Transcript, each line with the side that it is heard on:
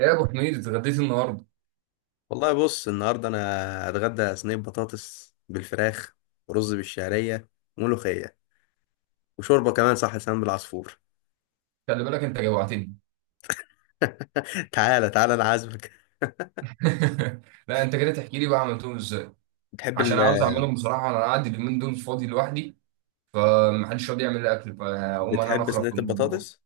right: ايه يا ابو حميد، اتغديت النهارده؟
left: والله، بص النهارده انا هتغدى صينيه بطاطس بالفراخ ورز بالشعريه وملوخيه وشوربه كمان، صح، لسان بالعصفور.
right: خلي بالك، انت جوعتني.
left: تعالى تعالى، انا عازمك.
right: لا، انت كده تحكي لي بقى عملتهم ازاي.
left: بتحب
right: عشان
left: ال...
right: عاوز اعملهم بصراحه، انا قاعد اليومين دول فاضي لوحدي. محدش راضي يعمل لي اكل فاقوم انا
left: بتحب
right: نخرب في
left: صينيه
right: المطبخ.
left: البطاطس؟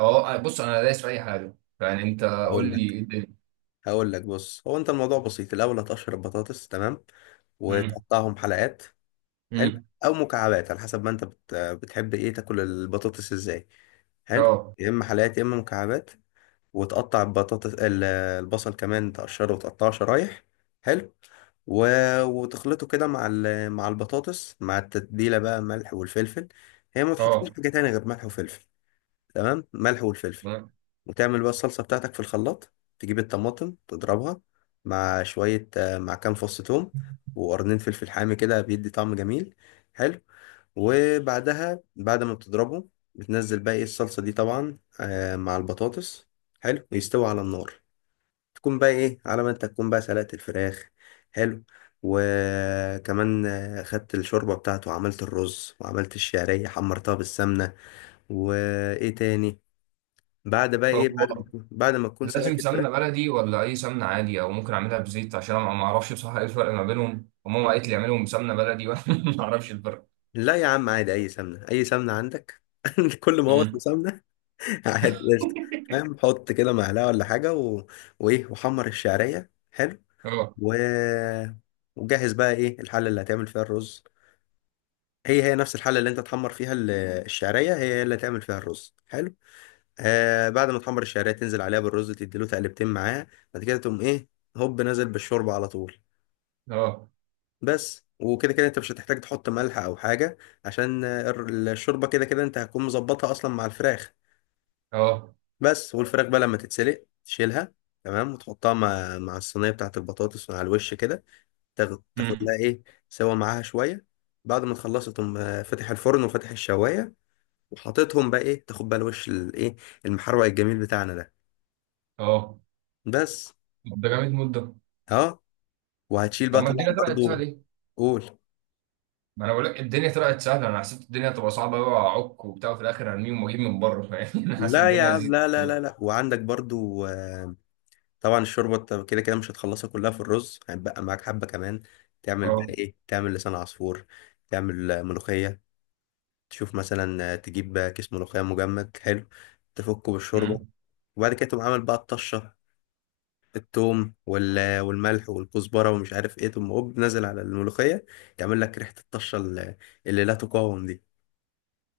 right: اه، بص انا دايس في اي حاجه. يعني انت قول
left: هقول
right: لي
left: لك
right: ايه الدنيا.
left: هقول لك بص، هو انت الموضوع بسيط. الاول هتقشر البطاطس، تمام،
right: امم.
left: وتقطعهم حلقات. حلو.
right: امم.
left: او مكعبات على حسب ما انت بتحب ايه، تاكل البطاطس ازاي؟ حلو.
right: اه.
left: يا اما حلقات يا اما مكعبات. وتقطع البصل كمان، تقشره وتقطعه شرايح. حلو. و... وتخلطه كده مع البطاطس، مع التتبيلة بقى، ملح والفلفل. هي ما
right: اه.
left: تحطلوش حاجة تانية غير ملح وفلفل. تمام، ملح والفلفل. وتعمل بقى الصلصة بتاعتك في الخلاط. تجيب الطماطم تضربها مع شوية مع كام فص ثوم وقرنين فلفل حامي، كده بيدي طعم جميل. حلو. وبعدها بعد ما بتضربه، بتنزل بقى ايه الصلصة دي طبعا مع البطاطس. حلو، ويستوي على النار. تكون بقى ايه، على ما انت تكون بقى سلقت الفراخ. حلو. وكمان خدت الشوربة بتاعته، وعملت الرز، وعملت الشعرية حمرتها بالسمنة. وايه تاني؟ بعد بقى
right: طب
left: ايه، بعد ما
right: هو
left: بعد ما تكون
right: لازم
left: سلقت الفراخ.
right: سمنه بلدي ولا اي سمنه عادي، او ممكن اعملها بزيت؟ عشان انا ما اعرفش بصراحه ايه الفرق ما بينهم، وماما قالت لي اعملهم بسمنه بلدي وانا ما اعرفش الفرق.
left: لا يا عم، عادي، اي سمنة، اي سمنة عندك، كل ما هو اسمه
right: مم.
left: سمنة. عادي، قشطة. فاهم، حط كده معلقة ولا حاجة، وإيه، وحمر الشعرية. حلو.
right: اه.
left: و... وجهز بقى إيه الحلة اللي هتعمل فيها الرز. هي هي نفس الحلة اللي أنت تحمر فيها الشعرية، هي هي اللي هتعمل فيها الرز. حلو. آه، بعد ما تحمر الشعرية تنزل عليها بالرز، تديله تقلبتين معاه. بعد كده تقوم إيه؟ هوب نازل بالشوربة على طول.
right: اه.
left: بس. وكده كده أنت مش هتحتاج تحط ملح أو حاجة، عشان الشوربة كده كده أنت هتكون مظبطها أصلا مع الفراخ.
right: اه.
left: بس. والفراخ بقى لما تتسلق تشيلها، تمام، وتحطها مع مع الصينيه بتاعت البطاطس على الوش كده. تاخد تاخد لها
right: امم.
left: ايه، سوا معاها شويه. بعد ما تخلصها تقوم فاتح الفرن وفاتح الشوايه، وحاططهم بقى ايه، تاخد بقى الوش الايه، المحروق الجميل بتاعنا ده.
right: اه.
left: بس.
right: طب ده جامد مده؟
left: اه، وهتشيل
right: طب
left: بقى
right: ما
left: طبعا
right: الدنيا طلعت سهله
left: برضو.
right: ليه؟
left: قول.
right: ما انا بقول لك الدنيا طلعت سهله. انا حسيت الدنيا هتبقى صعبه قوي، واعك وبتاع، وفي الاخر هرميهم واجيب من بره، فاهم؟ انا حاسس
left: لا يا
right: الدنيا
left: عم،
right: لذيذه
left: لا لا
right: كده.
left: لا لا، وعندك برضو طبعا الشوربه أنت كده كده مش هتخلصها كلها في الرز، هيبقى معاك حبه كمان. تعمل بقى
right: اه.
left: ايه، تعمل لسان عصفور. تعمل ملوخيه. تشوف مثلا تجيب كيس ملوخية مجمد. حلو. تفكه بالشوربة.
right: امم.
left: وبعد كده تقوم عامل بقى الطشة، التوم والملح والكزبرة ومش عارف ايه، تقوم هوب نازل على الملوخية، يعمل لك ريحة الطشة اللي لا تقاوم دي.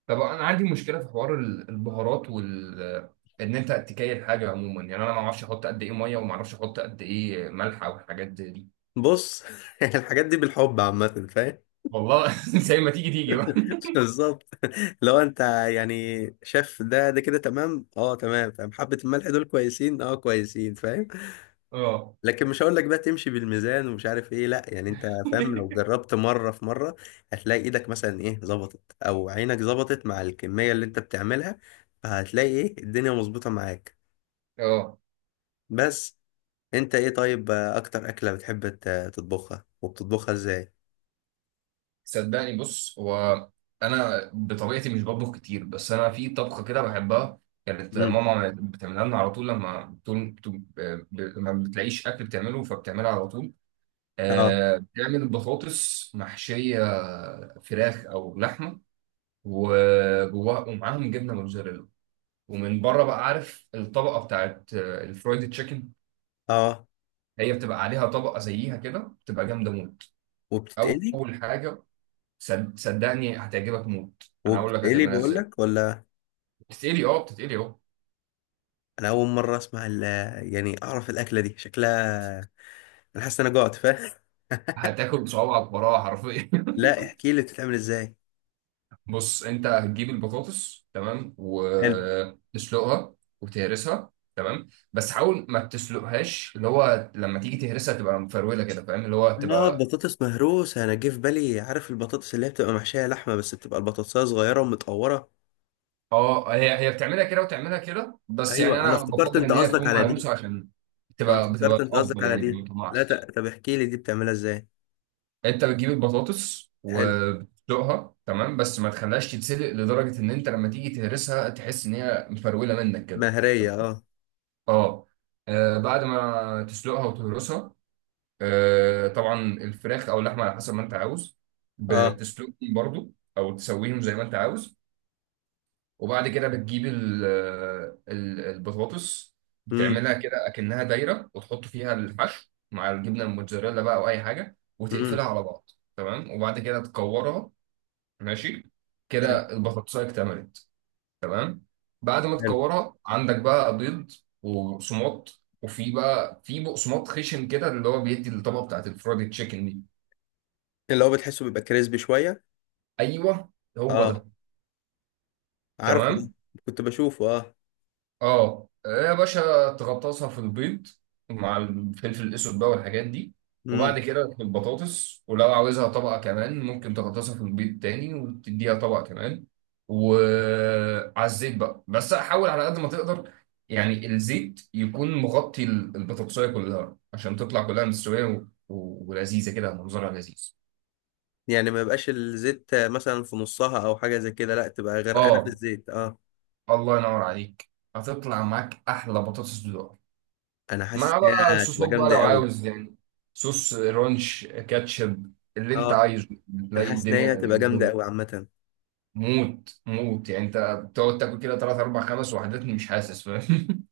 right: طب انا عندي مشكله في حوار البهارات، ان انت تكايل حاجه عموما. يعني انا ما اعرفش احط قد ايه ميه، وما اعرفش احط قد ايه ملح او حاجات زي دي.
left: بص. الحاجات دي بالحب عامة، فاهم.
right: والله زي ما تيجي تيجي بقى.
left: بالظبط. لو انت يعني شاف ده، ده كده تمام، اه تمام، فاهم، حبة الملح دول كويسين، اه كويسين، فاهم.
right: اه.
left: لكن مش هقول لك بقى تمشي بالميزان ومش عارف ايه، لا يعني انت فاهم، لو جربت مره في مره هتلاقي ايدك مثلا ايه ظبطت، او عينك ظبطت مع الكميه اللي انت بتعملها، فهتلاقي ايه الدنيا مظبوطه معاك.
right: اه.
left: بس. انت ايه، طيب اكتر اكله بتحب تطبخها، وبتطبخها ازاي؟
right: صدقني، بص هو، انا بطبيعتي مش بطبخ كتير، بس انا في طبخه كده بحبها. كانت
left: امم
right: ماما بتعملها لنا على طول، لما بتلاقيش اكل بتعمله فبتعملها على طول.
left: اه.
right: بتعمل بطاطس محشيه فراخ او لحمه، وجواها ومعاهم جبنه موتزاريلا، ومن بره بقى عارف الطبقه بتاعت الفرايد تشيكن،
left: اه،
right: هي بتبقى عليها طبقه زيها كده، بتبقى جامده موت.
left: وبتتقلي.
right: اول حاجه، صدقني هتعجبك موت، انا هقول لك
left: وبتتقلي
right: هتعملها
left: بقول
right: ازاي.
left: لك ولا؟
right: بتتقلي، اه بتتقلي اهو.
left: انا اول مره اسمع يعني اعرف الاكله دي شكلها. انا حاسس ان انا جوعت، فاهم.
right: هتاكل بصوابعك وراها حرفيا.
left: لا احكي لي بتتعمل ازاي.
right: بص، انت هتجيب البطاطس تمام وتسلقها وتهرسها، تمام؟ بس حاول ما تسلقهاش، اللي هو لما تيجي تهرسها تبقى مفروله كده، فاهم؟ اللي هو
left: اه،
right: تبقى.
left: بطاطس مهروسة، انا جه في بالي، عارف البطاطس اللي هي بتبقى محشية لحمة بس بتبقى البطاطساية صغيرة ومتقورة.
right: اه، هي هي بتعملها كده وتعملها كده، بس يعني
left: ايوه، انا
right: انا
left: افتكرت
right: بفضل
left: انت
right: ان هي
left: قصدك
right: تكون
left: على دي
right: مهروسه، عشان
left: انا
right: تبقى بتبقى
left: افتكرت انت قصدك
right: افضل،
left: على
right: يعني
left: دي
right: ما
left: لا
right: تطلعش.
left: ت- طب احكي لي دي بتعملها ازاي؟
right: انت بتجيب البطاطس
left: حلو،
right: وبتسلقها تمام، بس ما تخليهاش تتسلق لدرجه ان انت لما تيجي تهرسها تحس ان هي مفروله منك كده. تمام.
left: مهرية، اه.
right: اه. بعد ما تسلقها وتهرسها، طبعا الفراخ او اللحمه على حسب ما انت عاوز،
left: اه.
right: بتسلقهم برضو، او تسويهم زي ما انت عاوز. وبعد كده بتجيب البطاطس،
left: امم.
right: بتعملها كده اكنها دايره، وتحط فيها الحشو مع الجبنه الموتزاريلا بقى، او اي حاجه، وتقفلها
left: امم.
right: على بعض. تمام، وبعد كده تكورها. ماشي.
left: حلو.
right: كده البطاطسايه اكتملت. تمام. بعد ما
left: حلو.
right: تكورها، عندك بقى بيض وبقسماط، وفي بقى في بقسماط خشن كده، اللي هو بيدي الطبقه بتاعت الفرايد تشيكن دي.
left: اللي هو بتحسه بيبقى كريسبي شوية.
right: ايوه، هو ده.
left: اه، عارفه ده،
right: تمام.
left: كنت بشوفه. اه.
right: اه. ايه يا باشا؟ تغطسها في البيض مع الفلفل الاسود بقى والحاجات دي. وبعد
left: امم.
right: كده في البطاطس، ولو عاوزها طبقه كمان، ممكن تغطسها في البيض تاني وتديها طبقه كمان. وعلى الزيت بقى، بس حاول على قد ما تقدر يعني الزيت يكون مغطي البطاطسايه كلها، عشان تطلع كلها مستويه ولذيذه كده، منظرها لذيذ.
left: يعني ما يبقاش الزيت مثلا في نصها او حاجة زي كده، لا تبقى غرقانة في
right: اه.
left: الزيت. اه.
right: الله ينور عليك، هتطلع معاك احلى بطاطس.
left: انا حاسس
right: مع بقى
left: انها هتبقى
right: صوصات بقى
left: جامدة
right: لو
left: قوي.
right: عاوز، يعني صوص رانش، كاتشب، اللي انت
left: اه،
right: عايزه،
left: انا
right: تلاقي
left: حاسس ان هي
right: الدنيا
left: هتبقى جامده
right: قدامك.
left: قوي عامه.
right: موت موت، يعني انت بتقعد تاكل كده ثلاث اربع خمس وحدات مش حاسس، فاهم؟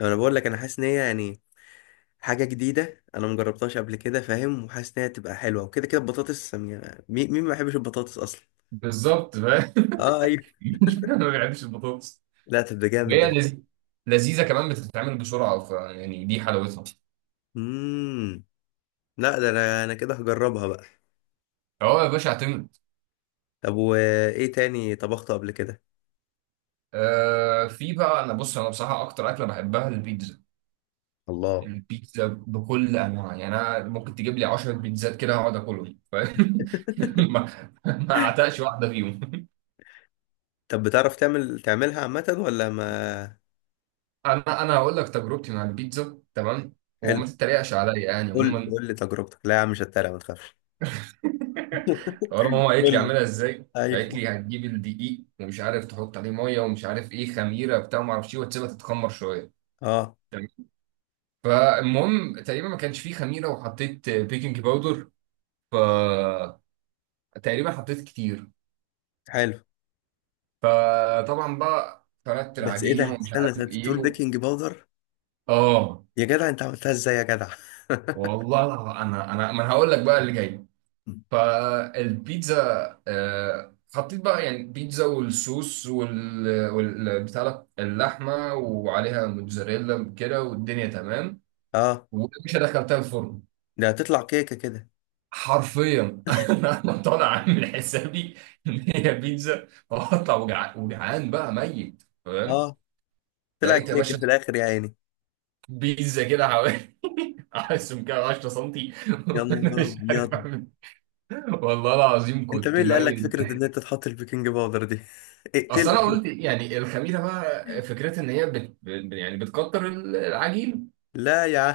left: انا بقول لك، انا حاسس ان هي يعني حاجه جديده، انا مجربتهاش قبل كده، فاهم، وحاسس ان هي هتبقى حلوه، وكده كده البطاطس، يعني مين مين ما بيحبش البطاطس اصلا؟
right: بالظبط، فاهم.
left: اه ايوه.
right: انا ما بحبش البطاطس.
left: لا تبقى جامد ده.
right: هي لذيذه كمان، بتتعمل بسرعه، ف يعني دي حلاوتها.
left: امم. لا ده، انا كده هجربها بقى.
right: اه يا باشا، اعتمد.
left: طب وايه تاني طبخته قبل كده؟
right: في بقى انا، بص انا بصراحه اكتر اكله بحبها البيتزا.
left: الله.
right: البيتزا بكل انواع، يعني انا ممكن تجيب لي 10 بيتزات كده اقعد اكلهم، فاهم؟ ما ما اعتقش واحده فيهم.
left: طب بتعرف تعمل تعملها عامه ولا ما؟
right: انا هقول لك تجربتي مع البيتزا، تمام، وما
left: حلو،
right: تتريقش عليا يعني
left: قول،
right: عموما.
left: قول لي تجربتك، لا يا عم مش هتريق، ما تخافش.
right: اول ما ماما قالت لي
left: قول لي.
right: اعملها ازاي، قالت لي
left: ايوه.
right: هتجيب الدقيق، ومش عارف تحط عليه ميه، ومش عارف ايه خميره بتاع ما اعرفش ايه، وتسيبها تتخمر شويه.
left: اه.
right: تمام. فالمهم، تقريبا ما كانش فيه خميره، وحطيت بيكنج باودر، ف تقريبا حطيت كتير.
left: حلو.
right: فطبعا بقى فردت
left: بس ايه
right: العجينه
left: ده،
right: ومش
left: استنى،
right: عارف
left: انت
right: ايه
left: بتقول بيكنج باودر؟
right: اه.
left: يا جدع انت عملتها ازاي يا جدع؟
right: والله، انا انا ما انا هقول لك بقى اللي جاي. فالبيتزا، حطيت بقى يعني بيتزا، والصوص، بتاع ده، اللحمه، وعليها موتزاريلا كده، والدنيا تمام.
left: اه،
right: ومش دخلتها الفرن.
left: ده هتطلع كيكه كده.
right: حرفيا انا طالع عامل حسابي ان هي بيتزا، وهطلع وجعان بقى ميت، تمام.
left: اه، طلعت
right: لقيت يا
left: كيكه
right: باشا
left: في الاخر يا عيني.
right: بيتزا كده حوالي عايزهم كده 10 سنتي.
left: يا
right: وانا
left: نهار
right: مش
left: ابيض.
right: عارف اعمل إيه. والله العظيم
left: انت
right: كنت
left: مين اللي قال لك
right: ميت
left: فكره ان
right: ضحك.
left: انت تحط البيكنج باودر دي؟
right: اصل
left: اقتله.
right: انا قلت يعني الخميره بقى، فكرتها ان هي يعني بتكتر العجين،
left: لا يا عم،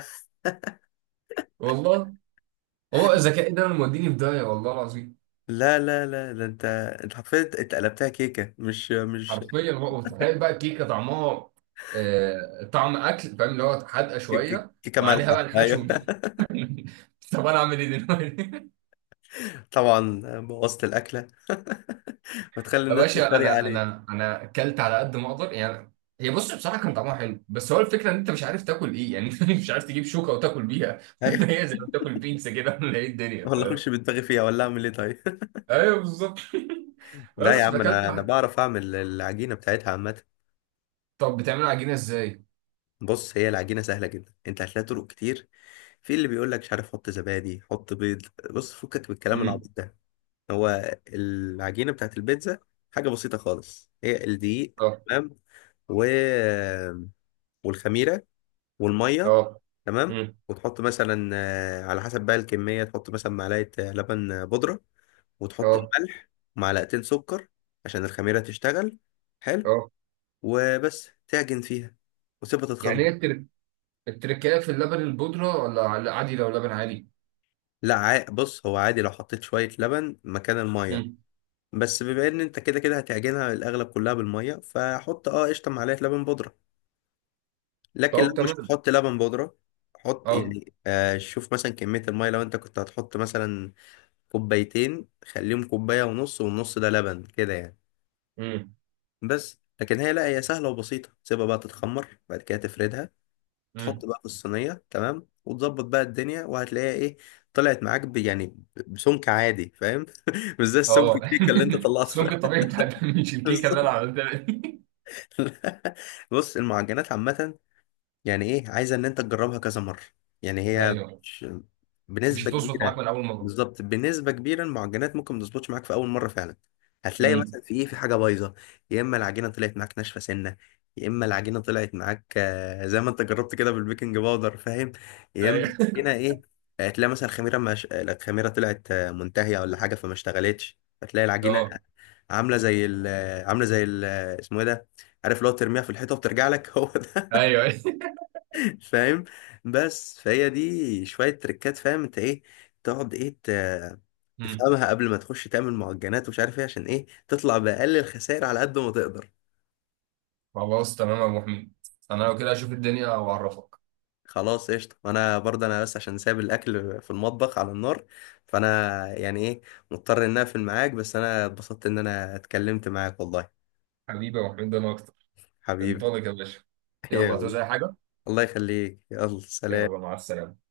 right: والله. هو الذكاء ده اللي موديني في داهيه، والله العظيم.
left: لا لا لا، ده انت، انت حرفيا اتقلبتها كيكه، مش
right: حرفيا بقى، وتخيل بقى الكيكه طعمها طعم اكل، فاهم؟ اللي هو حادقه شويه،
left: كيكه
right: وعليها بقى
left: مالحه،
right: الحشو.
left: ايوه.
right: طب انا اعمل ايه دلوقتي؟
left: طبعا بوظت الاكله. بتخلي
right: يا
left: الناس
right: باشا،
left: تتريق
right: انا
left: عليك.
right: انا انا اكلت على قد ما اقدر يعني. هي بص بصراحه كان طعمها حلو، بس هو الفكره ان انت مش عارف تاكل ايه يعني. انت مش عارف تجيب شوكه وتاكل بيها،
left: ايوه،
right: ولا هي زي ما بتاكل بيتزا كده، ولا ايه الدنيا،
left: والله اخش
right: فاهم؟
left: بدماغي فيها ولا اعمل ايه طيب؟
right: ايوه بالظبط.
left: لا يا
right: بس
left: عم،
right: فاكلت
left: انا
right: واحد.
left: بعرف اعمل العجينه بتاعتها عامه.
right: طب بتعملوا عجينه ازاي؟
left: بص، هي العجينه سهله جدا، انت هتلاقي طرق كتير. في اللي بيقول لك مش عارف، حط زبادي، حط بيض، بص فكك من الكلام
right: امم.
left: العبيط ده. هو العجينه بتاعت البيتزا حاجه بسيطه خالص، هي الدقيق،
right: اه.
left: تمام، و... والخميره والميه.
right: اه.
left: تمام.
right: امم.
left: وتحط مثلا على حسب بقى الكميه، تحط مثلا معلقه لبن بودره، وتحط
right: اه.
left: الملح ومعلقتين سكر عشان الخميره تشتغل. حلو.
right: اه.
left: وبس، تعجن فيها وتسيبها
right: يعني
left: تتخمر.
right: ايه التركية في اللبن البودره، ولا عادي لو لبن عادي؟
left: لا عا- بص، هو عادي لو حطيت شوية لبن مكان المية،
right: امم.
left: بس بما ان انت كده كده هتعجنها الاغلب كلها بالمية، فحط اه قشطة معلقة لبن بودرة. لكن لو
right: طب
left: مش
right: تمام.
left: هتحط لبن بودرة، حط
right: اه.
left: يعني آه، شوف مثلا كمية المية، لو انت كنت هتحط مثلا كوبايتين، خليهم كوباية ونص، والنص ده لبن كده يعني.
right: امم.
left: بس، لكن هي، لا هي سهلة وبسيطة. تسيبها بقى تتخمر، بعد كده تفردها،
right: امم.
left: تحط بقى في الصينية، تمام، وتظبط بقى الدنيا، وهتلاقيها ايه، طلعت معاك يعني بسمك عادي، فاهم. مش زي السمك
right: اه.
left: الكيكة اللي انت طلعته
right: السمك
left: ده.
right: الطبيعي بتاع، مش الكيكه اللي انا
left: بالظبط.
right: عملتها دي.
left: بص، المعجنات عامة يعني ايه، عايزه ان انت تجربها كذا مره. يعني هي
right: ايوه،
left: مش
right: مش
left: بنسبه
right: هتظبط
left: كبيره،
right: معاك من اول مره.
left: بالظبط بنسبه كبيره المعجنات ممكن ما تظبطش معاك في اول مره فعلا. هتلاقي
right: امم.
left: مثلا في ايه، في حاجه بايظه. يا اما العجينه طلعت معاك ناشفه سنه، يا اما العجينه طلعت معاك زي ما انت جربت كده بالبيكنج باودر، فاهم. يا اما
right: أيوة.
left: هنا ايه، تلاقي مثلا خميره مش... الخميره طلعت منتهيه ولا حاجه، فما اشتغلتش، فتلاقي العجينه
right: اه.
left: عامله زي ال... اسمه ايه ده، عارف، لو ترميها في الحيطه وبترجع لك، هو ده.
right: ايوه. ايوه.
left: فاهم. بس، فهي دي شوية تريكات، فاهم، انت ايه تقعد
right: امم.
left: تفهمها قبل ما تخش تعمل معجنات ومش عارف ايه، عشان ايه، تطلع بأقل الخسائر على قد ما تقدر.
right: خلاص تمام يا ابو حميد، انا لو كده اشوف الدنيا واعرفك.
left: خلاص، قشطة، وانا برضه انا بس عشان سايب الاكل في المطبخ على النار، فانا يعني ايه، مضطر ان اقفل معاك، بس انا اتبسطت ان اتكلمت معاك والله.
right: حبيبي يا ابو حميد، انا اكتر.
left: حبيبي.
right: انطلق يا باشا. يلا هتعوز
left: يلا،
right: اي حاجه؟
left: الله يخليك، يلا
right: يلا
left: سلام.
right: مع السلامه.